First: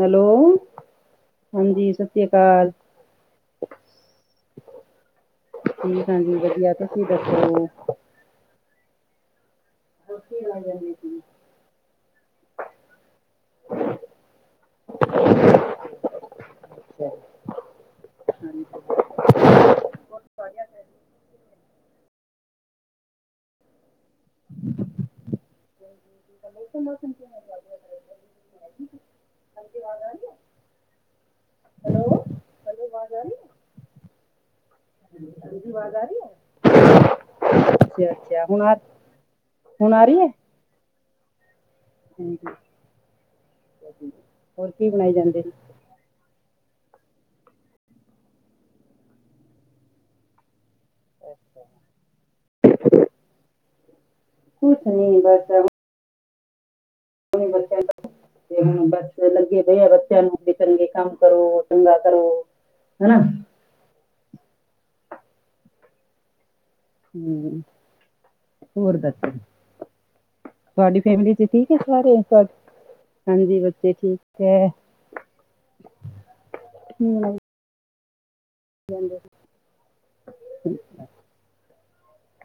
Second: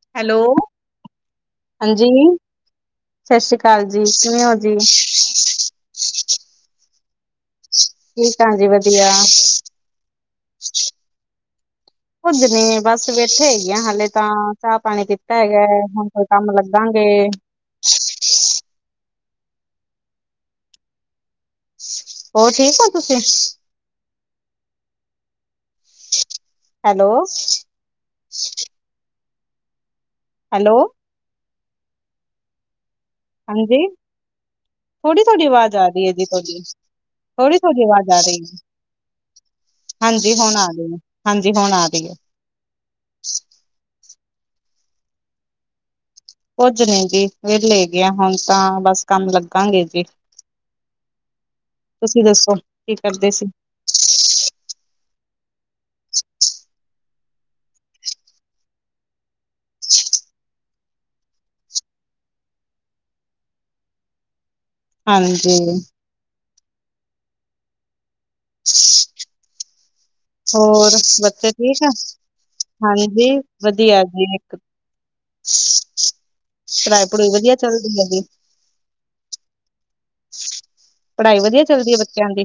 Hello ਸਤਿ ਹਾਂਜੀ ਸ੍ਰੀ ਅਕਾਲ ਸਤਿ ਸ੍ਰੀ ਅਕਾਲ ਜੀ ਕਿਵੇਂ ਹੋ ਜੀ ੀ ਹਾਂਜੀ ਵਧੀਆ ਤੁਸੀਂ ਦੱਸ ਰਹੇ ਹੋ ਠੀਕ ਹਾਂ ਜ ਵਧੀਆ ਬ ਕੀੀ ਆ ਜਾਂਦੀ ਕੁੱਝ ਨੀ ਬਸ ਬੈਠੇ ਹੈਗੇ ਆ ਹਾਲੇ ਤਾਂ ਚਾਹ ਪਾਣੀ ਪਤਾ ਹੈਗਾ ਹੁਣ ਕੋਈ ਕੰਮ ਲੱਗਾਾਂਗੇ ਅੱਛਾ ਹੋਰ ਠੀਕ ਹੋ ਤੁਸੀਂ ਹੈਲੋ ਮੌਸਸ ਹਾਂਜੀ ਹੈਲੋ ਹੈਲੋ ਹੈਲੋ ਮਾਜਨ ਹਾਂਜੀ ਥੋੜੀ ਤੁਹਾਡੀ ਆਵਾਜ਼ ਆ ਰਹੀ ਹੈ ਜੀ ਤੁਹਾਡੀ ਥੋੜੀ ਥਹਾਡੀ ਆਵਾਜ਼ ਆ ਰਹੀ ਅੱਛਾ ਹੈ ਹੁਣ ਆ ਹੁਣ ਆ ਰਹੀ ਹੈ ਹਾਂਜੀ ਹੁਣ ਆ ਗਈ ਏ ਹਾਂਜੀ ਹੁਣ ਆ ਗਈ ਏ। ਹੋਰ ਕੀ ਬਣਾਏ ਜਾਂਦੇ। ਕੁੱਝ ਨਹੀਂ ਜੀ ਵਿਹਲੇ ਹੈਗਾ ਹੁਣ ਤਾਂ ਬਸ ਕੰਮ ਲੱਗਾਂਗੇ ਅੱਗੇ ਤੁਸੀਂ ਦੱਸੋ ਕੀ ਕਰਦੇ ਸੀ। ਕੁਛ ਨੀ ਬਸ ਬੱਚਿਆਂ ਨੂੰ ਹ ਤੇ ਹੁਣ ਬਸ ਲੱਗੇ ਪਏ ਆ ਬੱਚਿਆਂ ਨੂੰ ਵੀ ਚੰਗੇ ਕੰਮ ਕਰੋ ਚੰਗਾ ਕਰੋ ਹੈ ਨਾ ਹਾਂਜੀ ਹਮ ਹੋਰਦਾਤ ਹੋਰ ਬੱਚੇ ਹੈ ਠੀਕ ਆ ਸਾਰੇ ਤੁਹਾਡੇ ਹਾਂਜੀ ਬੱਚੇ ਵਧੀਆ ਜੀ ਠੀਕ ਇੱਕ ਹੈ ਰਾਰਾਏਪੁਰ ਵਧੀਆ ਚੱਲਦੀ ਹੈ ਜੀ ਪੜ੍ਹਾਈ ਵਧੀਆ ਚੱਲਦੀ ਹੈ ਬੱਚਿਆਂ ਦੀ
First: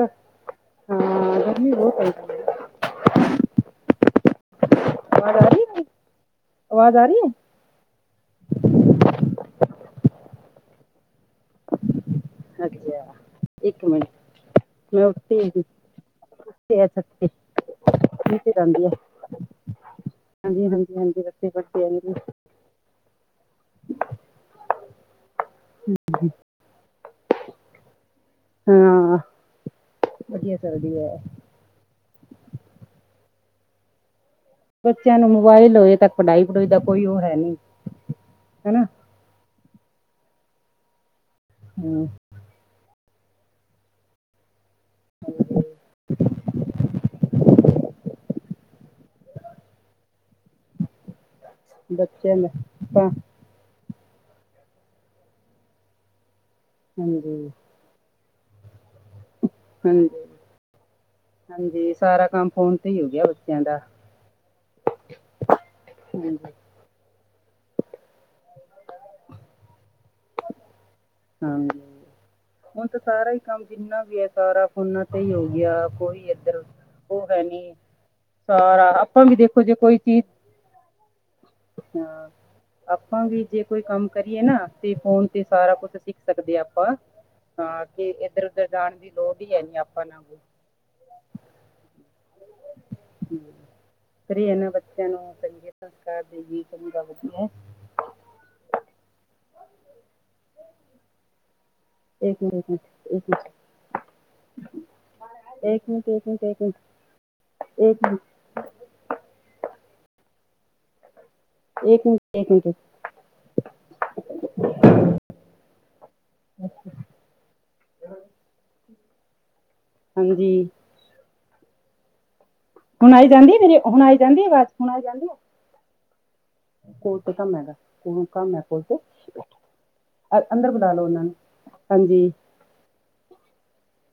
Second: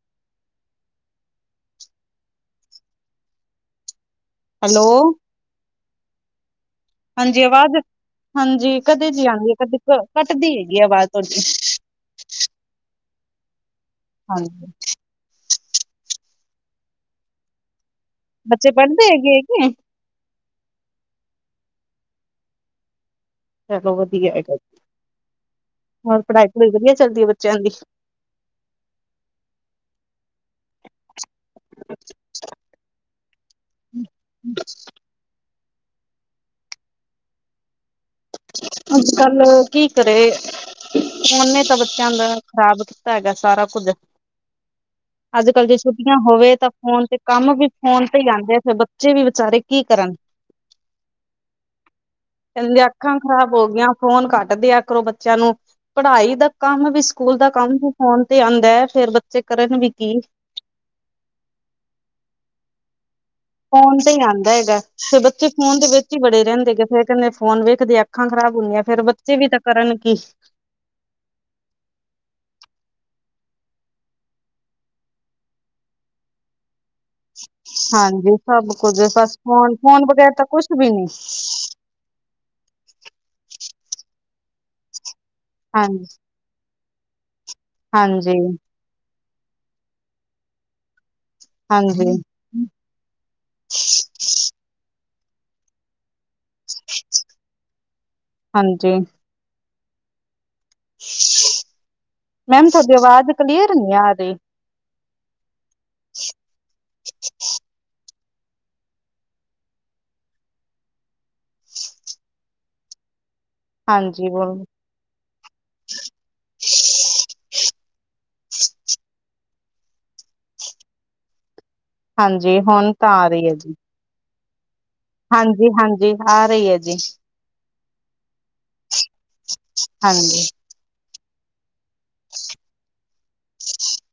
ਹਾਂ ਗਰਮੀ ਬਹੁਤ ਆਈਤ ਹੈਲੋ ਆਵਾਜ਼ ਆ ਰਹੀ ਹੈ ਆਵਾਜ਼ ਆ ਰਹੀ ਹਾਂਜੀ ਹੈ ਆਵਾਜ਼ ਹਾਂਜੀ ਕਦੇ ਜੀ ਆਉਂਦੀ ਹੈ ਕਦੇ ਕੱਟਦੀ ਹੈਗੀ ਆਵਾਜ਼ ਤੁਹਾਡੀ ਅੱਛਾ ਇੱਕ ਮਿੰਟ ਹਾਂਜੀ [unintelligible] ਹਾਂਜੀ- ਬੱਚੇ ਪੜ੍ਹਦੇ ਹੈਗੇ ਹੈਗੇ ਹਾਂਜੀ -ਹਾਂਜੀ [inaudible] ਚਲੋ ਵਧੀਆ ਹੈਗਾ ਜੀ ਹੋਰ ਪੜ੍ਹਾਈ ਪੜ੍ਹਾਈ ਵਧੀਆ ਚੱਲਦੀ। ਚਿਆਂ ਦੀ ਹਾਂ ਵਧੀਆ ਚਲਦੀ ਐ। ਅੱਛਾ ਬੱਚਿਆਂ ਨੂੰ ਮੋਬਾਇਲ ਹੋਏ ਤੱਕ ਪੜ੍ਹਾਈ ਪੜੂਈ ਦਾ ਕੋਈ ਉਹ ਹੈ ਨਹੀਂ। ਹੈਨਾ ਅੱਜ ਕੱਲ ਕੀ ਕਰੇ ਫੋਨ ਨੇ ਤਾਂ ਹਮ, ਬੱਚਿਆਂ ਦਾ ਖ਼ਰਾਬ ਹੈਗਾ ਸਾਰਾ ਕੁੱਝ ਅੱਜ ਕੱਲ੍ਹ ਜੇ ਛੁੱਟੀਆਂ ਹੋਵੇ ਤਾਂ ਫੋਨ ਤੇ ਕੰਮ ਵੀ ਫੋਨ ਤੇ ਹੀ ਆਉਂਦੇ ਫਿਰ ਬੱਚੇ ਵੀ ਵਿਚਾਰੇ ਕੀ ਕਰਨ ਬੱਚਿਆਂ ਦਾਂ ਤਾਂ ਖਰਾਬ ਹੋ ਗਿਆਂ ਫ਼ੋਨ ਘੱਟ ਦਿਆ ਕਰੋ ਬੱਚਿਆਂ ਨੂੰ ਪੜ੍ਹਾਈ ਦਾ ਕੰਮ ਵੀ ਸਕੂਲ ਦਾ ਹਾਂਜੀ ਕੰਮ ਫੋਨ ਤੇ ਆਂਦਾ ਫੇਰ ਬੱਚੇ ਕਰਨ ਵੀ ਹਾਂਜੀ ਕੀ ਹਾਂਜੀ ਸਾਰਾ ਕੰਮ ਫੋਨ ਤੇ ਹੀ ਹੋ ਗਿਆ। ਬੱਚਿਆਂ ਦਾ ਫ਼ੋਨ ਤੇ ਹੀ ਆਂਦਾ ਹੈਗਾ ਫਿਰ ਬੱਚੇ ਫੋਨ ਦੇ ਵਿੱਚ ਹੀ ਹਾਂਜੀ ਵੜੇ ਰਹਿੰਦੇ ਹੈਗੇ ਫਿਰ ਕਹਿਨੇ ਫੋਨ ਵੇਖਦੇ ਅੱਖਾਂ ਖ਼ਰਾਬ ਹੁੰਦੀਆਂ ਫੇਰ ਬੱਚੇ ਵੀ ਤਾਂ ਕਰਨ ਕੀ ਹਾਂਜੀ ਹੁਣ ਤਾਂ ਸਾਰਾ ਹੀ ਕੰਮ ਜਿੰਨਾ ਵੀ ਹੈ ਸਾਰਾ ਫੋਨਾ ਤੇ ਹੀ ਹੋ ਗਿਆ ਕੋਈ ਇੱਧਰ ਉ ਹਾਂਜੀ ਸਭ ਕੁਝ ਆਪਾਂ ਵੀ ਬਸ ਦੇਖੋ ਜੇ ਫੋਨ -ਫੋਨ ਵਗੈਰਾ ਤਾਂ ਕੁਛ ਵੀ ਨਹੀ ਅ ਆਪਾਂ ਵੀ ਜੇ ਕੋਈ ਕੰਮ ਕਰੀਏ ਨਾ ਤੇ ਫੋਨ ਸਾਰਾ ਕੁਛ ਹਾਂਜੀ ਸਿੱਖ ਸਕਦੇ ਹ ਆਪਾਂ ਹਾਂ ਕਿ ਹਾਂਜੀ ਇੱਧਰ- ਉਧਰ ਜਾਣ ਦੀ ਲੋੜ ਹੀ ਹੈ ਨੀ ਆਪਾਂ ਨਾਲ ਕੋ ਹਾਂਜੀ ਫ੍ਰੀ ਇਹਨਾਂ ਬੱਚਿਆਂ ਨੂੰ ਚੰਗੇ ਤਾਂ [inaudible] ਦੇ ਚੰਗਾ ਵਧੀਆ ਹਾਂਜੀ ਇੱਕ ਮੈਮ ਮਿੰਟ ਤੁਹਾਡੀ ਇੱਕ ਆਵਾਜ਼ ਮਿੰਟ ਕਲੀਅਰ ਨੀ ਆ ਰਹੀ। ਇੱਕ ਮਿੰਟ- ਇੱਕ ਮਿੰਟ -ਇੱਕ ਮਿੰਟ -ਇੱਕ ਮਿੰਟ ਇੱਕ ਮਿੰਟ ਇੱਕ ਮਿੰਟ [inaudible] ਹਾਂਜੀ ਬੋਲੋ [inaudible] ਹਾਂਜੀ ਹਾਂਜੀ ਹੁਣ ਤਾਂ ਆ ਆਈ ਰਹੀ ਜਾਂਦੀ ਐ ਹੈ ਜੀ, ਮੇਰੇ ਹੁਣ ਆਈ ਜਾਂਦੀ ਹੈ ਆਵਾਜ਼ ਹੁਣ ਆਈ ਜਾਂਦੀ ਹੈ ਹਾਂਜੀ ਹਾਂਜੀ ਆ ਰਹੀ ਐ। ਕੋਲ ਤੇ ਕੰਮ ਹੈਗਾ ਕੋ ਕੰਮ ਹੈ ਕੋ ਤੇ [unintelligible] ਅ ਹਾਂਜੀ ਅੰਦਰ ਬੁਲਾ ਲੋ ਉਹਨਾਂ ਨੂੰ, ਹਾਂਜੀ।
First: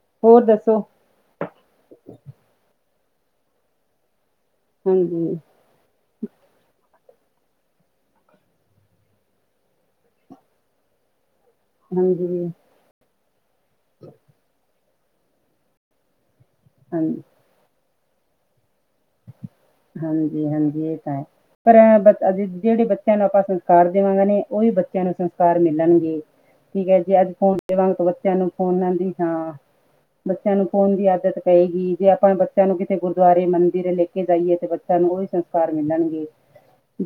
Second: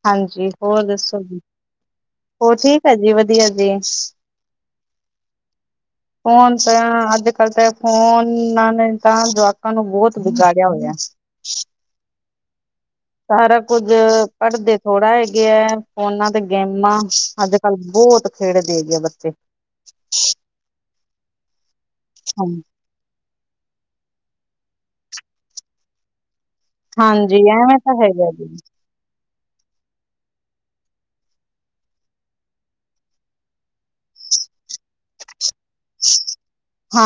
ਹਾਂਜੀ, ਹੋਰ ਦੱਸੋ ਜੀ। ਹੋਰ ਠੀਕ ਐ ਜੀ, ਵਧੀਆ ਜੀ। ਹਂ ਫੋਨ ਤਾਂ ਅੱਜ -ਕਲ ਤੇ ਫੋਨਾਂ ਨੇ ਤਾਂ ਜਵਾਕਾਂ ਨੂੰ ਬਹੁਤ ਵਿਗਾੜਿਆ ਹੋਇਆ। ਹਾਂਜੀ ਸਾਰਾ ਕੁੱਝ ਪੜ੍ਹਦੇ ਥੋੜ੍ਹਾ ਹੈਗੇ ਹੈ ਫੋਨਾਂ ਤੇ ਗੇਮਾਂ ਹਾਂਜੀ ਅੱਜ ਕੱਲ ਬਹੁਤ ਖੇਡ ਦੇਗੇ ਬੱਚੇ ਹਾਂਜੀ -ਹਾਂਜੀ ਇਹ ਤਾਂ ਹੈ ਪਰ ਜਿ ਜਿਹੜੇ ਬੱਚੇ ਬੱਚਿਆਂ ਨੂੰ ਆਪਾਂ ਸੰਸਕਾਰ ਦੇਵਾਂਗੇ ਨੇ ਉਹੀ ਬੱਚਿਆਂ ਨੂੰ ਸੰਸਕਾਰ ਮਿਲਣਗੇ। ਠੀਕ ਹੈ ਜੀ ਅੱਜ ਹਾਂਜੀ ਫੋਨ ਐਵੇਂ ਦੇਵਾਂਗੇ ਤਾਂ ਤ ਹੈਗਾ ਬੱਚਿਆਂ ਨੂੰ ਜੀ ਫੋਨਾ ਦੀ ਹਾਂ। ਬੱਚਿਆਂ ਨੂੰ ਫੋਨ ਦੀ ਆਦਤ ਪਏਗੀ ਜੇ ਆਪਾਂ ਬੱਚਿਆਂ ਨੂੰ ਕਿਤੇ ਗੁਰਦੁਆਰੇ ਮੰਦਿਰ ਲੈ ਕੇ ਜਾਈਏ। ਤੇ ਬੱਚਿਆਂ ਨੂੰ ਉਹੀ ਸੰਸਕਾਰ ਮਿਲਣਗੇ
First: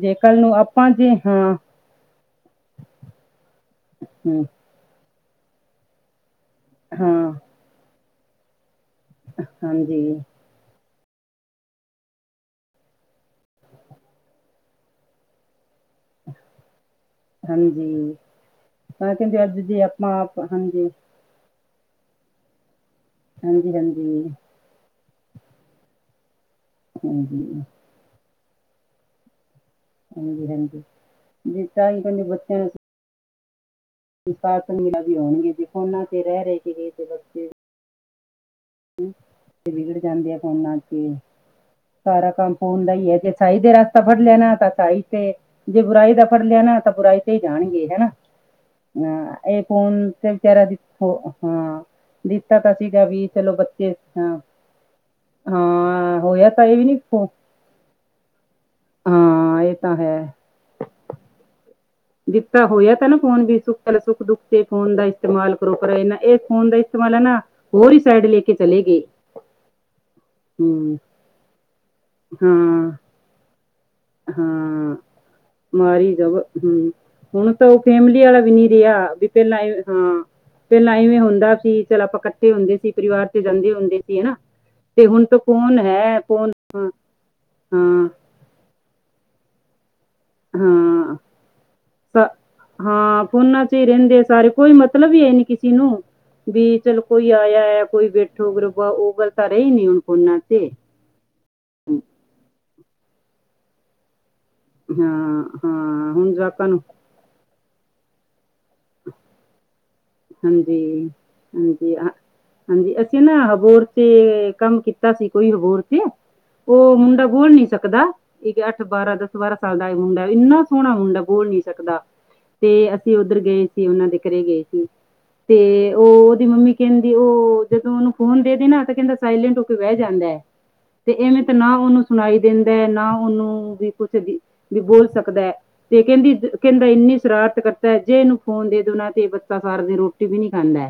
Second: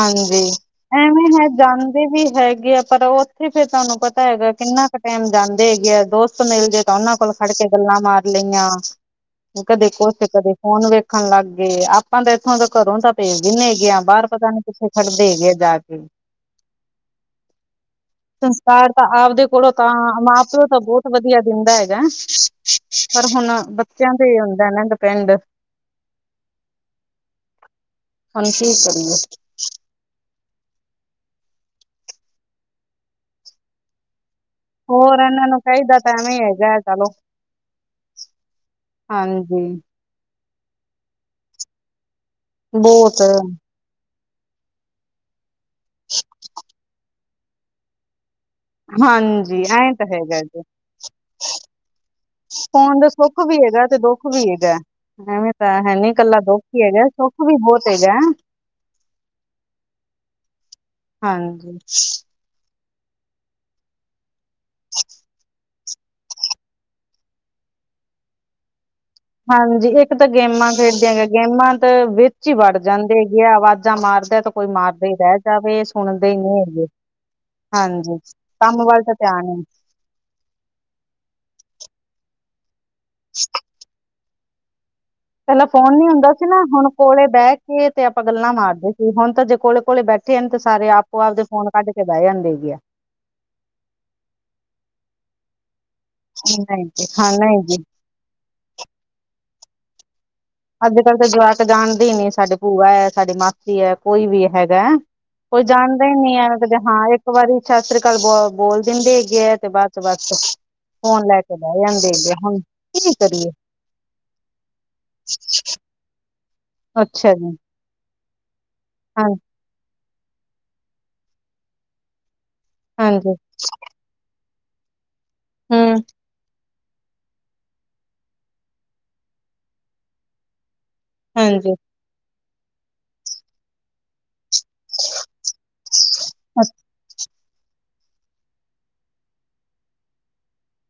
ਜੇ ਕੱਲ ਨੂੰ ਆਪਾਂ ਜੇ ਐਵੇਂ ਹੈ ਹਾਂ। ਜਾਂਦੇ ਵੀ ਹੈਗੇ ਆ ਪਰ ਉੱਥੇ ਫੇਰ ਤੁਹਾਨੂੰ ਪਤਾ ਹਮ, ਹੈਗਾ ਕਿੰਨਾ ਕੁ ਟਾਈਮ ਜਾਂਦੇ ਹੈਗੇ ਆ ਦੋਸਤ ਮਿਲ ਜੇ ਤਾਂ ਉਹਨਾਂ ਕੋਲ ਹਾਂ ਖੜ ਕੇ ਗੱਲਾਂ ਮਾਰ ਲਈਆਂ ਕਦੇ ਹਾਂਜੀ ਕੁਛ ਕਦੇ ਫੋਨ ਵੇਖਣ ਲੱਗ ਗਏ ਆਪਾਂ ਤਾਂ ਇੱਥੋਂ ਦਾ ਘਰੋਂ ਤਾਂ ਪੇ ਜਿੰਨੇ ਹੈਗੇ ਆ ਬਾਹਰ ਪਤਾ ਨੀਂ ਪਿੱਛੇ ਖੜਦੇ ਹੈਗੇ ਆ ਜਾ ਕੇ। ਹਾਂਜੀ ਸੰਸਕਾਰ ਤਾਂ ਕਹਿੰਦੇ ਆਪਦੇ ਅੱਜ ਕੋਲੋਂ ਜੇ ਤਾਂ ਆਪਾਂ ਆਪ- ਮਾਂ ਪਿਓ ਤਾਂ ਹਾਂਜੀ ਬਹੁਤ ਵਧੀਆ ਦਿੰਦਾ ਹੈਗਾ, ਪਰ ਹੁਣ ਹਾਂਜੀ ਬੱਚਿਆਂ ਹਾਂਜੀ ਦੇ ਹੁੰਦਾ ਨਾਂ ਡੇਪੇਂਡ ਹ ਹਂ ਹੁਣ ਕੀ ਕਰੀਏ? ਹਾਂਜੀ ਹਾਂਜੀ, ਜੇ ਤਾਂ ਹੀ ਕਹਿੰਦੇ ਬੱਚਿਆਂ ਨੂੰ [unintelligible] ਵੀ ਹੋਰ ਇਹਨਾਂ ਹੋਣਗੀਆਂ ਨੂੰ ਜੇ ਚਾਹੀਦਾ ਫੋਨਾਂ ਤਾਂ ਤੇ ਐਵੇਂ ਰਹਿ ਰਹਿ ਕੇ ਹੈਗਾ ਗਏ ਤੇ ਚਲੋ ਬੱਚੇ ਹਾਂਜੀ ਤੇ ਵਿਗੜ ਜਾਂਦੇ ਆ ਫੋਨਾਂ ਤੇ ਸਾਰਾ ਕੰਮ ਫੋਨ ਦਾ ਈ ਏ, ਬਹੁਤ ਜੇ ਅਛਾਈ ਦੇ ਰਸਤਾ ਫੜ ਲਿਆ ਨਾਂ ਤਾਂ ਸਹੀ ਤੇ, ਜੇ ਬੁਰਾਈ ਦਾ ਫੜ ਲਿਆ ਨਾਂ ਤਾਂ ਬੁਰਾਈ ਜਾਣਗੇ ਹਨਾਂ! ਹਾਂ ਹਾਂਜੀ ਇਹ ਐਂ ਤਾਂ ਫੁਨ ਤੇ ਹੈਗਾ ਜੀ ਵਿਚਾਰਾ ਹਾਂ ਦਿੱਤਾ ਤਾਂ ਫੋਨ ਸੀਗਾ ਦਾ ਵੀ ਸੁੱਖ ਚਲੋ ਹੈਗਾ ਬੱਚੇ ਤੇ ਦੁੱਖ ਹਾਂ, ਵੀ ਹੈਗਾ ਐਵੇਂ ਤਾਂ ਹੈ ਨੀ ਹਾਂ ਇਕੱਲਾ ਹੋਇਆ ਦੁੱਖ ਤਾਂ ਇਹ ਹੀ ਵੀ ਨੀਂ ਹੈਗਾ ਫੋ ਸੁੱਖ ਵੀ ਬਹੁਤ ਹੈਗਾ। ਹਾਂ ਇਹ ਤਾਂ ਹੈ। ਹਾਂਜੀ। ਦਿੱਤਾ ਹੋਇਆ ਤਾਂ ਨਾ ਫੋਨ ਵੀ ਸੁੱਖ ਵੇਲੇ ਸੁੱਖ ਦੁੱਖ ਤੇ ਫੋਨ ਦਾ ਇਸਤੇਮਾਲ ਰੁਕ ਰਏ ਨਾਂ, ਇਹ ਫੋਨ ਦਾ ਇਸਤੇਮਾਲ ਐਨਾਂ ਹੋਰ ਹੀ ਸਾਈਡ ਲੈ ਕੇ ਚਲੇ ਗਏ। ਹਾਂਜੀ ਇੱਕ ਤਾਂ ਗੇਮਾਂ ਹੂੰ ਖੇਡਦੀਆਂਗੇ, ਗੇਮਾਂ ਤੇ ਵਿੱਚ ਹੀ ਵੜ ਹਾਂ ਜਾਂਦੇ ਹੈਗੇ ਆ। ਆਵਾਜ਼ਾਂ ਮਾਰ ਹਾਂ, ਮਾਰੀ ਹੀ ਜਾਵੋ ਨਹੀਂ ਹਂ। ਹੈਗੇ ਹੁਣ ਤਾਂ ਉਹ ਹਾਂਜੀ ਫੈਮਿਲੀ ਵਾਲਾ ਵੀ ਨਈਂ ਕੰਮ ਰਿਆ ਵੱਲ ਤਾਂ ਵੀ ਧਿਆਨ ਪਹਿਲਾਂ ਨੀ ਇ ਹਾਂ, ਪਹਿਲਾਂ ਇਵੇਂ ਹੁੰਦਾ ਸੀ ਚੱਲ ਆਪਾਂ ਕੱਠ ਠੇ ਹੁੰਦੇ ਸੀ, ਪਰਿਵਾਰ ਤੇ ਜਾਂਦੇ ਹੁੰਦੇ ਸੀ ਹਨਾਂ! ਪਹਿਲਾਂ ਫੋਨ ਨੀਂ ਹੁੰਦਾ ਸੀ ਨਾਂ ਹੁਣ ਕੋਲੇ ਬਹਿ ਕੇ ਤੇ ਹਾਂ ਆਪਾਂ ਗੱਲਾਂ ਮਾਰਦੇ ਸੀ ਹੁਣ ਤਾਂ ਜੇ ਕੋਲੇ ਕੋਲੇ ਬੈਠੇ ਨੇਂ ਤੇ, ਸਾਰੇ ਹਾਂ ਆਪੋ ਆਪ ਦੇ ਫੋਨ ਕੱਢ ਕੇ ਬਹਿ ਜਾਂਦੇ ਹੇਗੇ ਆ। ਫੋਨਾ ਚ ਹੀ ਰਹਿੰਦੇ ਸਾਰੇ ਕੋਈ ਮਤਲਬ ਈ ਹੈ ਨੀਂ ਕਿਸੇ ਨੂੰ। ਵੀ ਨਹੀਂ ਚਲ ਜੀ ਕੋਈ ਹਾਂ ਆਇਆ ਨਹੀਂ ਜੀ ਆ ਕੋਈ ਬੈਠੋ ਗਰਬਾ ਉਹ ਗੱਲ ਤਾਂ ਰਹੀ ਨੀਂ ਹੁਣ ਫੋਨਾਂ ਤੇ ਅੱਜ-ਕੱਲ੍ਹ ਤਾਂ ਜਵਾਕ ਜਾਣਦੇ ਹੀ ਨੀਂ, ਸਾਡੇ ਭੂਆ ਹੈ ਸਾਡੇ ਮਾ ਸੀ ਐ, ਕੋਈ ਵੀ ਹੈਗਾ ਹਾਂ ਕੋਈ ਜਾਣਦਾ ਹਾਂ ਹੀ ਹੁਣ ਨੀਂ ਹੈ ਜਵਾਕਾਂ ਕਦੇ ਨੂੰ ਹਾਂ ਇੱਕ ਵਾਰੀ ਸ਼ਾਸਤ੍ਰੀ ਅਕਾਲ ਬ ਬੋਲ ਦਿੰਦੇ ਹੈਗੇ ਆ ਤੇ ਬੱਸ ਤੇ ਬੱਸ ਹਾਂਜੀ ਫੋਨ ਲੈ ਕੇ ਬਹਿ ਹਾਂਜੀ ਜਾਂਣਗੇ ਹੁਣ ਹਾਂਜੀ ਕਿ ਅਸੀਂ ਨਾ ਕਰੀਏ? ਹਬੋਰ ਤੇ ਕੰਮ ਕੀਤਾ ਸੀ ਕੋਈ ਹੋਰ ਤੇ ਉਹ ਮੁੰਡਾ ਅੱਛਾ ਜੀ ਫੋਨ ਨੀਂ ਸਕਦਾ। ਇਹ ਅੱਠ-ਬਾਰਾਂ ਹਾਂ ਦਸ-ਬਾਰਾਂ ਸਾਲ ਦਾ ਇਹ ਮੁੰਡਾ ਇੰਨਾਂ ਸੋਹਣਾ ਮੁੰਡਾ ਬੋਲ ਨੀ ਸਕਦਾ। ਤੇ ਅਸੀਂ ਹਾਂਜੀ ਉੱਧਰ ਗਏ ਸੀ, ਉਹਨਾਂ ਦੇ ਘਰੇ ਗਏ ਸੀ ਤੇ ਹੂੰ ਉਹ ਉਹਦੀ ਮੰਮੀ ਕਹਿੰਦੀ ਉਹ ਜਦੋਂ ਉਹਨੂੰ ਫੋਨ ਦੇ ਨਾ ਤਾਂ ਕਹਿੰਦਾ ਸਾਇਲੈਂਟ ਹੋ ਕੇ ਬਹਿ ਜਾਂਦਾ ਹੈ ਤੇ ਇਵੇਂ ਤਾਂ ਹਾਂਜੀ ਨਾ ਉਹਨੂੰ ਸੁਣਾਈ ਦਿੰਦਾ ਨਾ ਉਹਨੂੰ ਵੀ ਕੁੱਛ ਵੀ ਬੋਲ ਸਕਦਾ ਹੈ ਤੇ ਕਹਿੰਦੀ ਕਹਿੰਦਾ ਇੰਨੀ ਸ਼ਰਾਰਤ ਕਰਦਾ ਤੇ ਜੇ ਇਹਨੂੰ ਫੋਨ ਦੇ ਦੇਣਾ ਤੇ ਬੱਚਾ ਸਾਰ ਦਿਨ ਰੋਟੀ ਵੀ ਨੀ ਖਾਂਦਾ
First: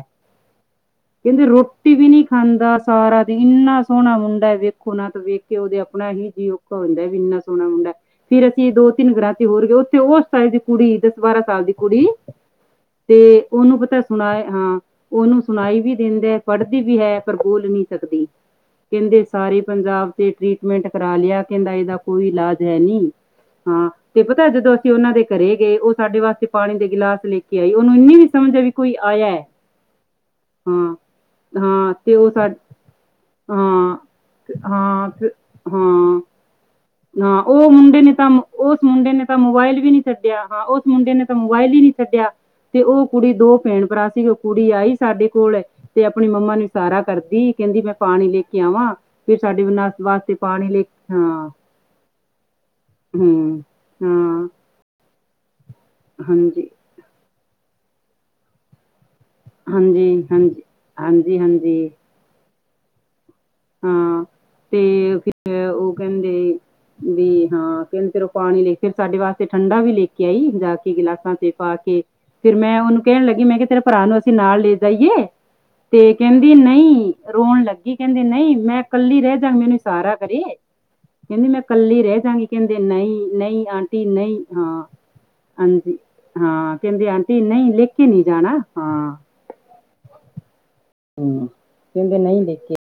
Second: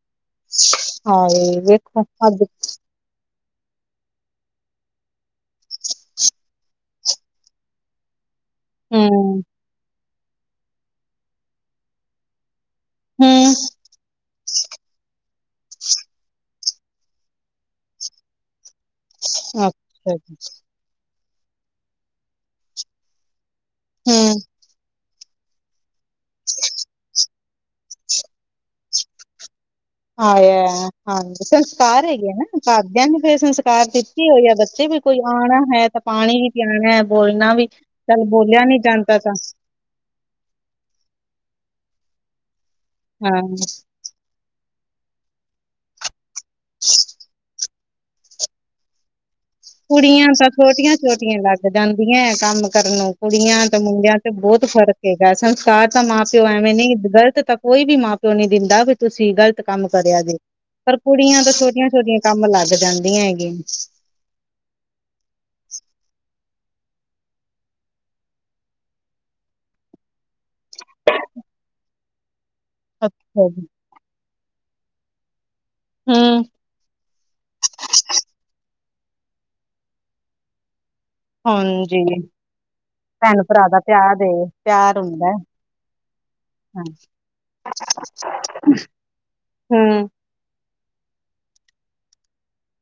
ਅੱਛਾ ਕਹਿੰਦੇ ਹਾਏ ਰੋਟੀ ਵੇਖੋ ਵੀ ਨਹੀਂ ਅੱਜ ਖਾਂਦਾ ਸਾਰਾ ਦੀ ਇੰਨਾ ਸੋਹਣਾ ਮੁੰਡਾ ਐ, ਵੇਖੋ ਨਾਂ ਤੇ ਵੇਖ ਕੇ ਉਹਦੇ ਆਪਣਾ ਹੀ ਜੀ ਔਖਾ ਹੁੰਦਾ ਵੀ ਇੰਨਾਂ ਸੋਹਣਾ ਮੁੰਡਾ। ਫਿਰ ਅਸੀਂ ਦੋ ਹੂੰ ਤਿੰਨ ਰਾਤੀ ਹੋਰ ਗਏ ਉੱਥੇ ਉਸ ਸਾਲ ਦੀ ਕੁੜੀ ਦਸ ਬਾਰਾਂ ਸਾਲ ਦੀ ਕੁੜੀ ਤੇ ਹੂੰ ਉਹਨੂੰ ਪਤਾ ਸੁਣਾਏ ਹਾਂ। ਉਹਨੂੰ ਸੁਣਾਈ ਵੀ ਦਿੰਦਾ ਪੜ੍ਹਦੀ ਵੀ ਹੈ ਪਰ ਬੋਲ ਨੀਂ ਸਕਦੀ। ਕਹਿੰਦੇ ਸਾਰੇ ਅੱਛਾ ਪੰਜਾਬ ਤੇ ਜੀ ਟ੍ਰੀਟ ਮਿਟ ਕਰਾ ਲਿਆ ਕਹਿੰਦਾ ਇਹਦਾ ਕੋਈ ਇਲਾਜ ਹੈ ਨੀਂ ਹਾਂ, ਤੇ ਹੂੰ ਪਤਾ ਜਦੋਂ ਅਸੀਂ ਉਹਨਾਂ ਦੇ ਘਰੇ ਗਏ ਉਹ ਸਾਡੇ ਵਾਸਤੇ ਪਾਣੀ ਦੇ ਗਿਲਾਸ ਲੈ ਕੇ ਆਈ, ਉਹਨੂੰ ਇੰਨੀਂ ਸਮਝ ਆ ਵੀ ਕੋਈ ਆਇਆ। ਹਾਂ ਉਹ ਹੈ ਹਾਂ ਹਾਂ ਸੰਸਕਾਰ ਤੇ ਉਹ ਹੈਗੇ ਨਾਂ ਸਾ- ਘਰ ਦਿਆਂ ਨੂੰ ਸੰਨਸ ਕਾਰ ਹਾਂ ਤੇ ਕੀ ਹੋ ਗਿਆ ਤੇ- ਬੱਚੇ ਵੀ ਹਾਂ ਕੋਈ ਤੇ- ਆਉਣਾ ਹੈ, ਤਾਂ ਹਾਂ ਪਾਣੀ ਵੀ ਪਿਆਉਣਾ ਹੈ, ਹਾਂ ਬੋਲਣਾ ਵੀ ਉਹ ਮੁੰਡੇ ਨੇ ਚੱਲ ਤਾਂ ਬੋਲਿਆ ਉਸ ਨੀਂ ਮੁੰਡੇ ਨੇ ਤਾਂ ਮੋਬਾਇਲ ਵੀ ਨੀਂ ਛੱਡਿਆ ਹਾਂ ਉਸ ਮੁੰਡੇ ਨੇ ਤਾਂ ਮੋਬਾਇਲ ਹੀ ਨੀਂ ਛੱਡਿਆ ਤੇ ਉਹ ਕੁੜੀ ਹਾਂ ਦੋ ਭੈਣ ਭਰਾ ਸੀਗੇ। ਕੁੜੀ ਆਈ ਸਾਡੇ ਕੋਲ ਤੇ ਆਪਣੀ ਮੰਮਾ ਨੂੰ ਇਸ਼ਾਰਾ ਕਰਦੀ ਕਹਿੰਦੀ ਮੈਂ ਪਾਣੀ ਲੈਕੇ ਆਵਾਂ ਫਿਰ ਸਾਡੇ ਬਨਾਸ ਕੁੜੀਆਂ ਵਾਸਤੇ ਤਾਂ ਪਾਣੀ ਲੈ ਛੋਟੀਆਂ ਛੋਟੀਆਂ ਹਾਂ ਲੱਗ ਜਾਂਦੀਆਂ ਕੰਮ ਕਰਨ ਨੂੰ ਹੂੰ ਕੁੜੀਆਂ ਤੇ ਮੁੰਡਿਆਂ ਚ ਹਾਂ ਬਹੁੱਤ ਫ਼ਰਕ ਸੰਸਕਾਰ ਤਾਂ ਮਾਂ ਪਿਓ ਹਾਂਜੀ ਐਵੇਂ ਨੀ ਗਲਤ ਤਾਂ ਕੋਈ ਵੀ ਮਾਂ ਪਿਓ ਨੀ ਦਿੰਦਾ ਵੀ ਤੁਸੀਂ ਗਲਤ ਕੰਮ ਕਰਿਆ ਹਾਂਜੀ ਜੇ ਹਾਂਜੀ ਪਰ ਹਾਂਜੀ ਕੁੜੀਆਂ ਤਾਂ ਛੋਟੀਆਂ ਹਾਂਜੀ ਛੋਟੀਆਂ ਕੰਮ ਲੱਗ ਜਾਂਦੀਆਂ ਹੈਗੀਆਂ ਹਾਂ ਤੇ ਫਿਰ ਉਹ ਕਹਿੰਦੇ ਵੀ ਹਾਂ ਕਹਿੰਦੇ ਫਿਰ ਉਹ ਪਾਣੀ ਲੈ ਕੇ ਫਿਰ ਸਾਡੇ ਵਾਸਤੇ ਠੰਡਾ ਵੀ ਲੈਕੇ ਤੇ ਗਈ ਜਾ ਕੇ ਗਿਲਾਸਾਂ ਤੇ ਪਾ ਕੇ ਫਿਰ ਮੈਂ ਉਹਨੂੰ ਕਹਿਣ ਲੱਗੀ ਅੱਛਾ ਮੈਂ ਜੀ ਕਿਹਾ ਤੇਰਾ ਭਰਾ ਨੂੰ ਅਸੀਂ ਨਾਲ ਲੈ ਜਾਈਏ ਤੇ ਹੂੰ ਕਹਿੰਦੀ ਨਹੀਂ ਰੋਣ ਲੱਗੀ ਕਹਿੰਦੀ ਨਹੀਂ ਮੈਂ ਕੱਲੀ ਰਹਿ ਜਾਂ ਮੈਨੂੰ ਸਹਾਰਾ ਕਰਇਆ ਕਹਿੰਦੀ ਮੈਂ ਕੱਲੀ ਹਾਂਜੀ ਰਹਿ ਜਾਂਗੀ ਕਹਿੰਦੇ ਨਹੀਂ ਭੈਣ ਨਹੀਂ ਭਰਾ ਦਾ ਆਂਟੀ ਪਿਆਰ ਏ ਨਹੀਂ ਹਾਂ ਪਿਆਰ ਹੁੰਦਾ ਹੈ। ਹਾਂਜੀ ਹਾਂ ਕਹਿੰਦੇ ਆਂਟੀ ਨਹੀਂ ਲੈਕੇ ਨਹੀਂ ਜਾਣਾ ਹਾਂ ਹਾਂ ਹਮ ਕਹਿੰਦਾ ਨਹੀਂ ਦੇਖੇ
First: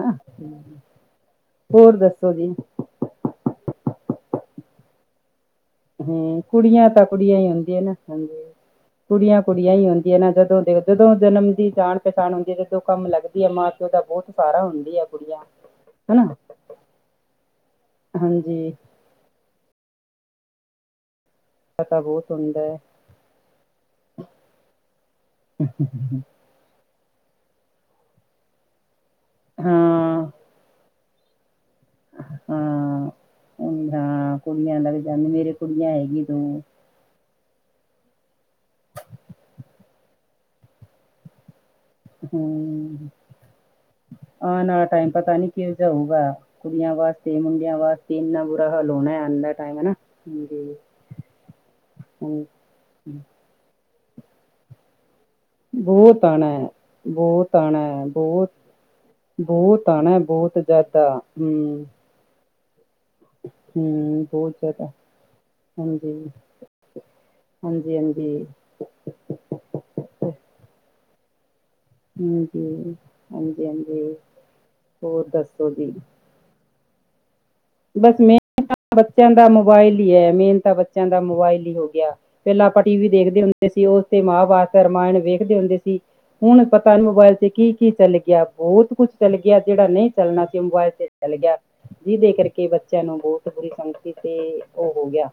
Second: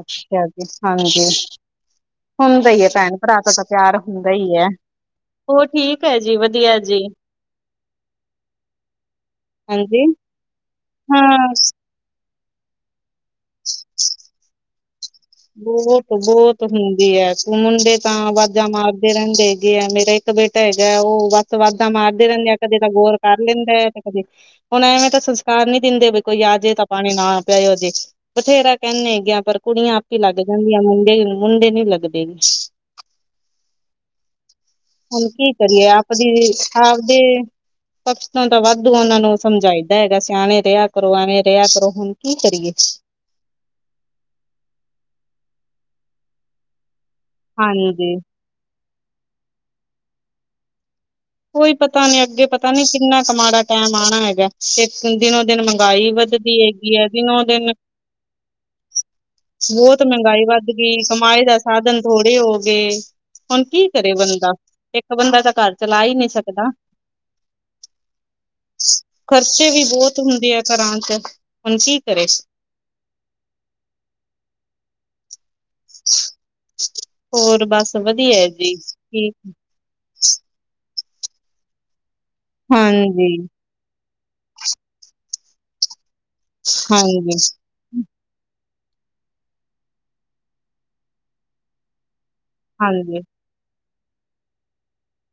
ਅੱਛਾ ਜੀ ਹਾਂਜੀ ਹੋਰ ਦੱਸੋ ਜੀ ਹੁੰਦਾ ਹੀ ਹੈ ਭੈਣ ਭਰਾ ਤਾਂ ਪਿਆਰ ਹੁੰਦਾ ਹੀ ਹੈ ਹੋਰ ਠੀਕ ਹੈ ਜੀ ਹਮ ਵਧੀਆ ਕੁੜੀਆਂ ਤਾਂ ਜੀ ਕੁੜੀਆਂ ਹੀ ਹੁੰਦੀਆਂ ਨੇ ਹਾਂਜੀ ਕੁੜੀਆਂ ਕੁੜੀਆਂ ਹੀ ਹਾਂਜੀ ਹੁੰਦੀਆਂ ਨਾ ਜਦੋਂ ਦੇ ਜਦੋਂ ਜਨਮ ਹਾਂ ਦੀ ਜਾਣ ਕਿਸਾਨ ਹੁੰਦੀ ਹੈ ਜਦੋਂ ਕੰਮ ਲੱਗਦੀ ਆ ਮਾਂ ਪਿਓ ਦਾ ਬਹੁੱਤ ਸਾਰਾ ਹੁੰਦੀ ਹੈ ਕੁੜੀਆਂ ਬਹੁੱਤ ਹਨਾ ਬਹੁੱਤ ਹੁੰਦੀ ਹੈ ਤ ਮੁੰਡੇ ਤਾਂ ਆਵਾਜ਼ਾਂ ਹਾਂਜੀ ਮਾਰ ਰਹਿੰਦੇ ਹੈਗੇ ਆ ਮੇਰਾ ਇੱਕ ਬੇਟਾ ਹੈਗਾ ਉਹਦਾ ਸਵਾਦਾਂ ਪਤਾ ਮਾਰਦੇ ਬਹੁਤ ਰਹਿੰਦੇ ਆ ਹੁੰਦਾ ਕਦੇ ਹੈ ਤਾਂ ਗੋੌਰ ਕਰ ਲੈਂਦਾ ਹੈ ਤੇ ਕਦੇ ਹੁਣ ਐਵੇਂ ਤਾਂ ਸੰਸਕਾਰ ਨਹੀਂ ਦਿੰਦੇ ਕੋਈ ਆਜੇ ਤਾਂ ਪਾਣੀ ਨਾ ਪਿਆਇਆ ਜੇ ਬਥੇਰਾ ਕਹਿੰਦੇ ਪਰ ਕੁੜੀਆਂ ਆਪ ਹੀ ਹਾਂ ਲੱਗ ਜਾਂਦੀਆਂ ਮੁੰਡੇ ਮੁੰਡੇ ਨੀ ਲੱਗਦੇ ਹਾਂ ਹਾਂ ਕੁੜੀਆਂ ਦਾ ਵੀ ਹੁਣ ਕੀ ਕਰੀਏ ਆਪਦੀ ਆਪਦੇ ਪਕਸ਼ ਤਾਂ ਵਾਧੂ ਉਹਨਾਂ ਨੂੰ ਸਮਝਾਈਦਾ ਹੈਗਾ ਸਿਆਣੇ ਰਿਹਾ ਕਰੋ ਐਵੇਂ ਰਿਹਾ ਕਰੋ ਹੁਣ ਕੀ ਕਰੀਏ ਆ ਨਾ ਟਾਈਮ ਪਤਾ ਨੀ ਕਿ ਜਾਊਗਾ ਕੁੜੀਆਂ ਵਾਸਤੇ ਮੁੰਡਿਆਂ ਹਾਂਜੀ ਵਾਸਤੇ ਇੰਨਾ ਲੋਣਾ ਆ ਦਾ ਟਾਈਮ ਹਨਾ ਕੋਈ ਪਤਾ ਨੀ ਅੱਗੇ ਪਤਾ ਨੀ ਕਿੰਨਾ ਕੁ ਮਾੜਾ ਟੈਮ ਆਉਣਾ ਹੈਗਾ ਤੇ ਦਿਨੋ ਦਿਨ ਮਹਿੰਗਾਈ ਬਹੁਤ ਆਉਣਾ ਵੱਧਦੀ ਹੈਗੀ ਹੈ ਜਨੋ ਬਹੁਤ ਦਿਨ ਆਉਣਾ ਹੈ ਬਹੁਤ ਬਹੁਤ ਆਣਾ ਮਹਿੰਗਾਈ ਬਹੁਤ ਵੱਧ ਗਈ ਜ਼ਿਆਦਾ ਕਮਾਈ ਦਾ ਹੂੰ ਸਾਧਨ ਥੋੜੇ ਹੋ ਗਏ ਹੁਣ ਕੀ ਕਰੇ ਹੂੰ ਬੰਦਾ ਬਹੁਤ ਜ਼ਿਆਦਾ ਇੱਕ ਬੰਦਾ ਤਾਂ ਕਰਰ ਆ ਹਾਂਜੀ ਹੀ ਨਹੀਂ ਸਕਦਾ ਹਾਂਜੀ ਹਾਂਜੀ ਖ਼ਰਚੇ ਵੀ ਬਹੁਤ ਹੁੰਦੇ ਆ ਘਰਾਂ ਚ ਹੁਣ ਕੀ ਕਰੇ ਹਾਂਜੀ ਹਾਂਜੀ ਹਾਂਜੀ ਹੋਰ ਦੱਸੋ ਜੀ ਹੋਰ ਬਸ ਮੈਂ ਵਧੀਆ ਜੀ ਤਾਂ ਬੱਚਿਆਂ ਠੀਕ ਦਾ ਮੋਬਾਇਲ ਹੀ ਹੈ ਮੇਨ ਤਾਂ ਬੱਚਿਆਂ ਦਾ ਮੋਬਾਇਲ ਹੀ ਹੋ ਗਿਆ ਪਹਿਲਾਂ ਆਪਾਂ ਟੀ ਵੀ ਹਾਂਜੀ ਦੇਖਦੇ ਹੁੰ ਸੀ ਉਸ ਤੇ ਮਾਂ ਵਸ ਰਾਮਾਇਣ ਵੇਖਦੇ ਹੁੰਦੇ ਸੀ ਹੁਣ ਪਤਾ ਮੋਬਾਇਲ ਹਾਂਜੀ ਤੇ ਕੀ ਕੀ ਚੱਲ ਗਿਆ ਬਹੁਤ ਕੁਛ ਚੱਲ ਗਿਆ ਜਿਹੜਾ ਨਹੀਂ ਚੱਲਣਾ ਸੀ ਮੋਬਾਇਲ ਤੇ ਚੱਲ ਗਿਆ ਜਿਹਦੇ ਕਰਕੇ ਕੇ ਬੱਚਿਆਂ ਹਾਂਜੀ ਨੂੰ ਬਹੁਤ ਬੁਰੀ ਸੰਗਤੀ ਤੇ ਉਹ ਹੋ ਗਿਆ